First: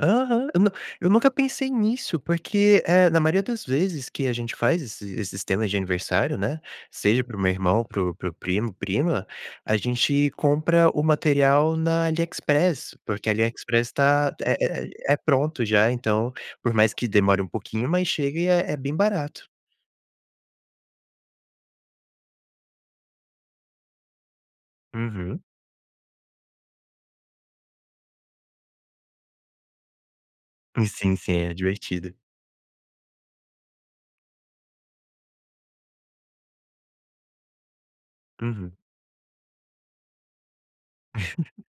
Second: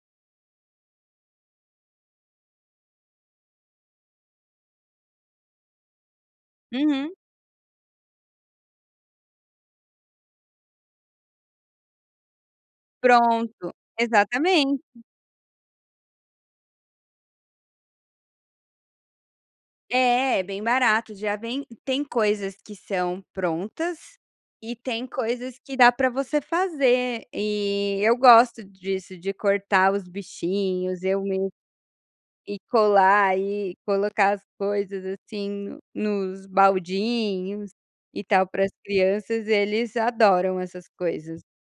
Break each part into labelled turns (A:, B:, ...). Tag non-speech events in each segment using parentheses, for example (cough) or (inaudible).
A: Aham, eu nu eu nunca pensei nisso, porque, eh, na maioria das vezes, que a gente faz esse esse sistema de aniversário, né,
B: Uhum.
A: seja para o meu irmão, para o para o primo prima, a gente compra o material na Aliexpress, porque a
B: Pronto,
A: Aliexpress está, é
B: exatamente.
A: é é pronto, já, então, por mais que demore um pouquinho, mas chega e é é bem barato.
B: É, bem barato, já vem e tem coisas que são prontas e tem
A: Uhum.
B: coisas que dá para você fazer, e eu gosto disso, de cortar os bichinhos,
A: Sim,
B: eu
A: sim,
B: me
A: é divertido.
B: e colar e colocar as coisas, assim, nos baldinhos e tal, para as
A: Uhum.
B: crianças eles adoram essas coisas.
A: (chuckles)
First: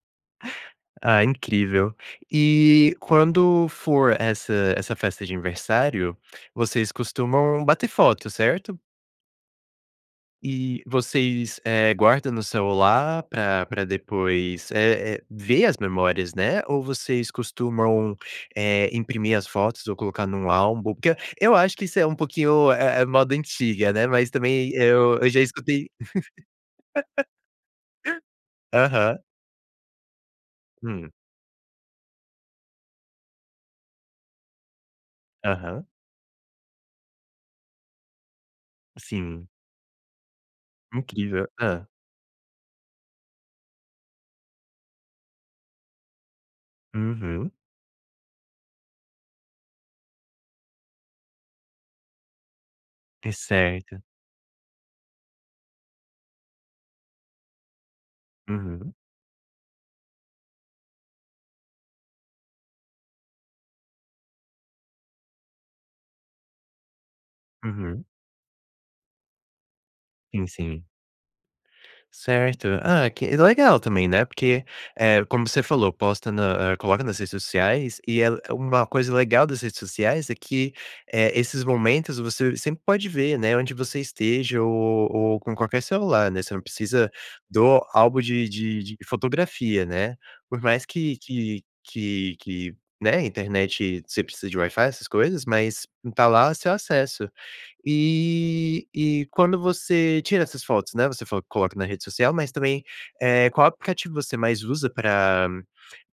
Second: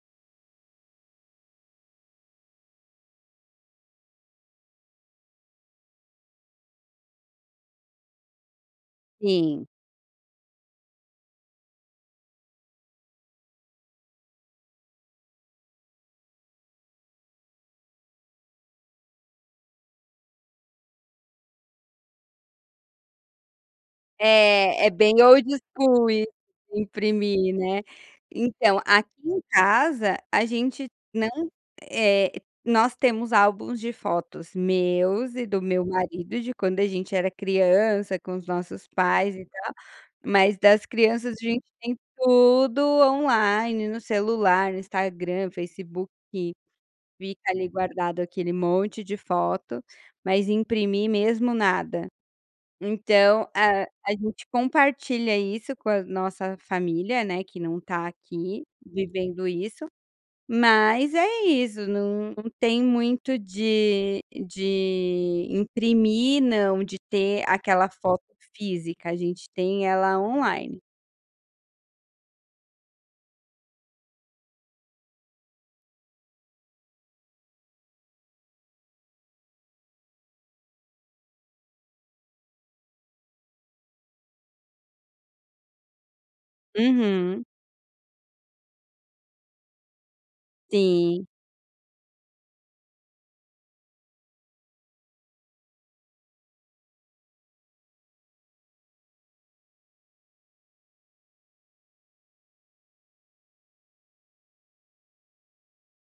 A: Ah, incrível. Eh, quando for essa essa festa de aniversário, vocês costumam bater foto, certo?
B: Sim.
A: E, vocês, eh, guardam no celular pra pra depois, eh eh, ver as memórias, né. Ou vocês costumam, eh, imprimir as fotos ou colocar num álbum porque, eu acho que isso é um pouquinho, eh eh, moda antiga, né, mas, também,
B: É é
A: eu
B: bem
A: eu já
B: old
A: escutei
B: school im
A: (laughs)
B: imprimir, né. Então, aqui
A: Aham.
B: em casa a gente
A: Hum.
B: não eh, nós temos álbuns de fotos meus e do meu
A: Aham.
B: marido, de quando a gente era criança, com os nossos pais e
A: Sim.
B: tal, mas das crianças a
A: Incrível.
B: gente
A: Hã.
B: tem tudo online, no celular, no Instagram, Facebook, fi fica
A: Uhum.
B: ali guardado aquele monte de foto, mas imprimir mesmo, nada,
A: E,
B: então, ah,
A: certo.
B: a gente compartilha isso com a nossa família, né, que não está aqui,
A: Uhum.
B: vivendo isso, mas, é isso, não tem muito de de imprimir, não, de ter aquela
A: Uhum.
B: foto física, a gente tem ela
A: Sim,
B: online.
A: sim. Certo. Ah, que legal também, né, porque, eh, como você falou, posta na eh, coloca nas redes sociais e é uma coisa legal das redes sociais, é que, eh, esses momentos você sempre pode ver, né, onde você esteja ou ou com qualquer celular, né, você não precisa
B: Uhum.
A: do álbum de de de fotografia, né. Por mais que
B: Sim
A: que que que, né, internet você precisa de Wi-fi essas coisas, mas, e tá lá o seu acesso. Eh, e quando você tira essas fotos, né, você falou que coloca na rede social mas também, eh, qual aplicativo você mais usa pra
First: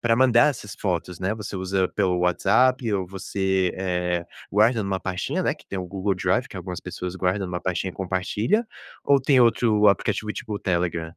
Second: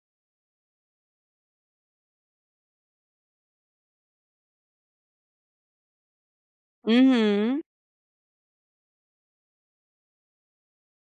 A: pra mandar essas fotos, né? Você usa pelo WhatsApp ou você, eh, guarda em uma pastinha, né, tem o Google Drive que algumas pessoas guardam em uma
B: Uhum.
A: pastinha e compartilha, ou tem outro aplicativo tipo o Telegram?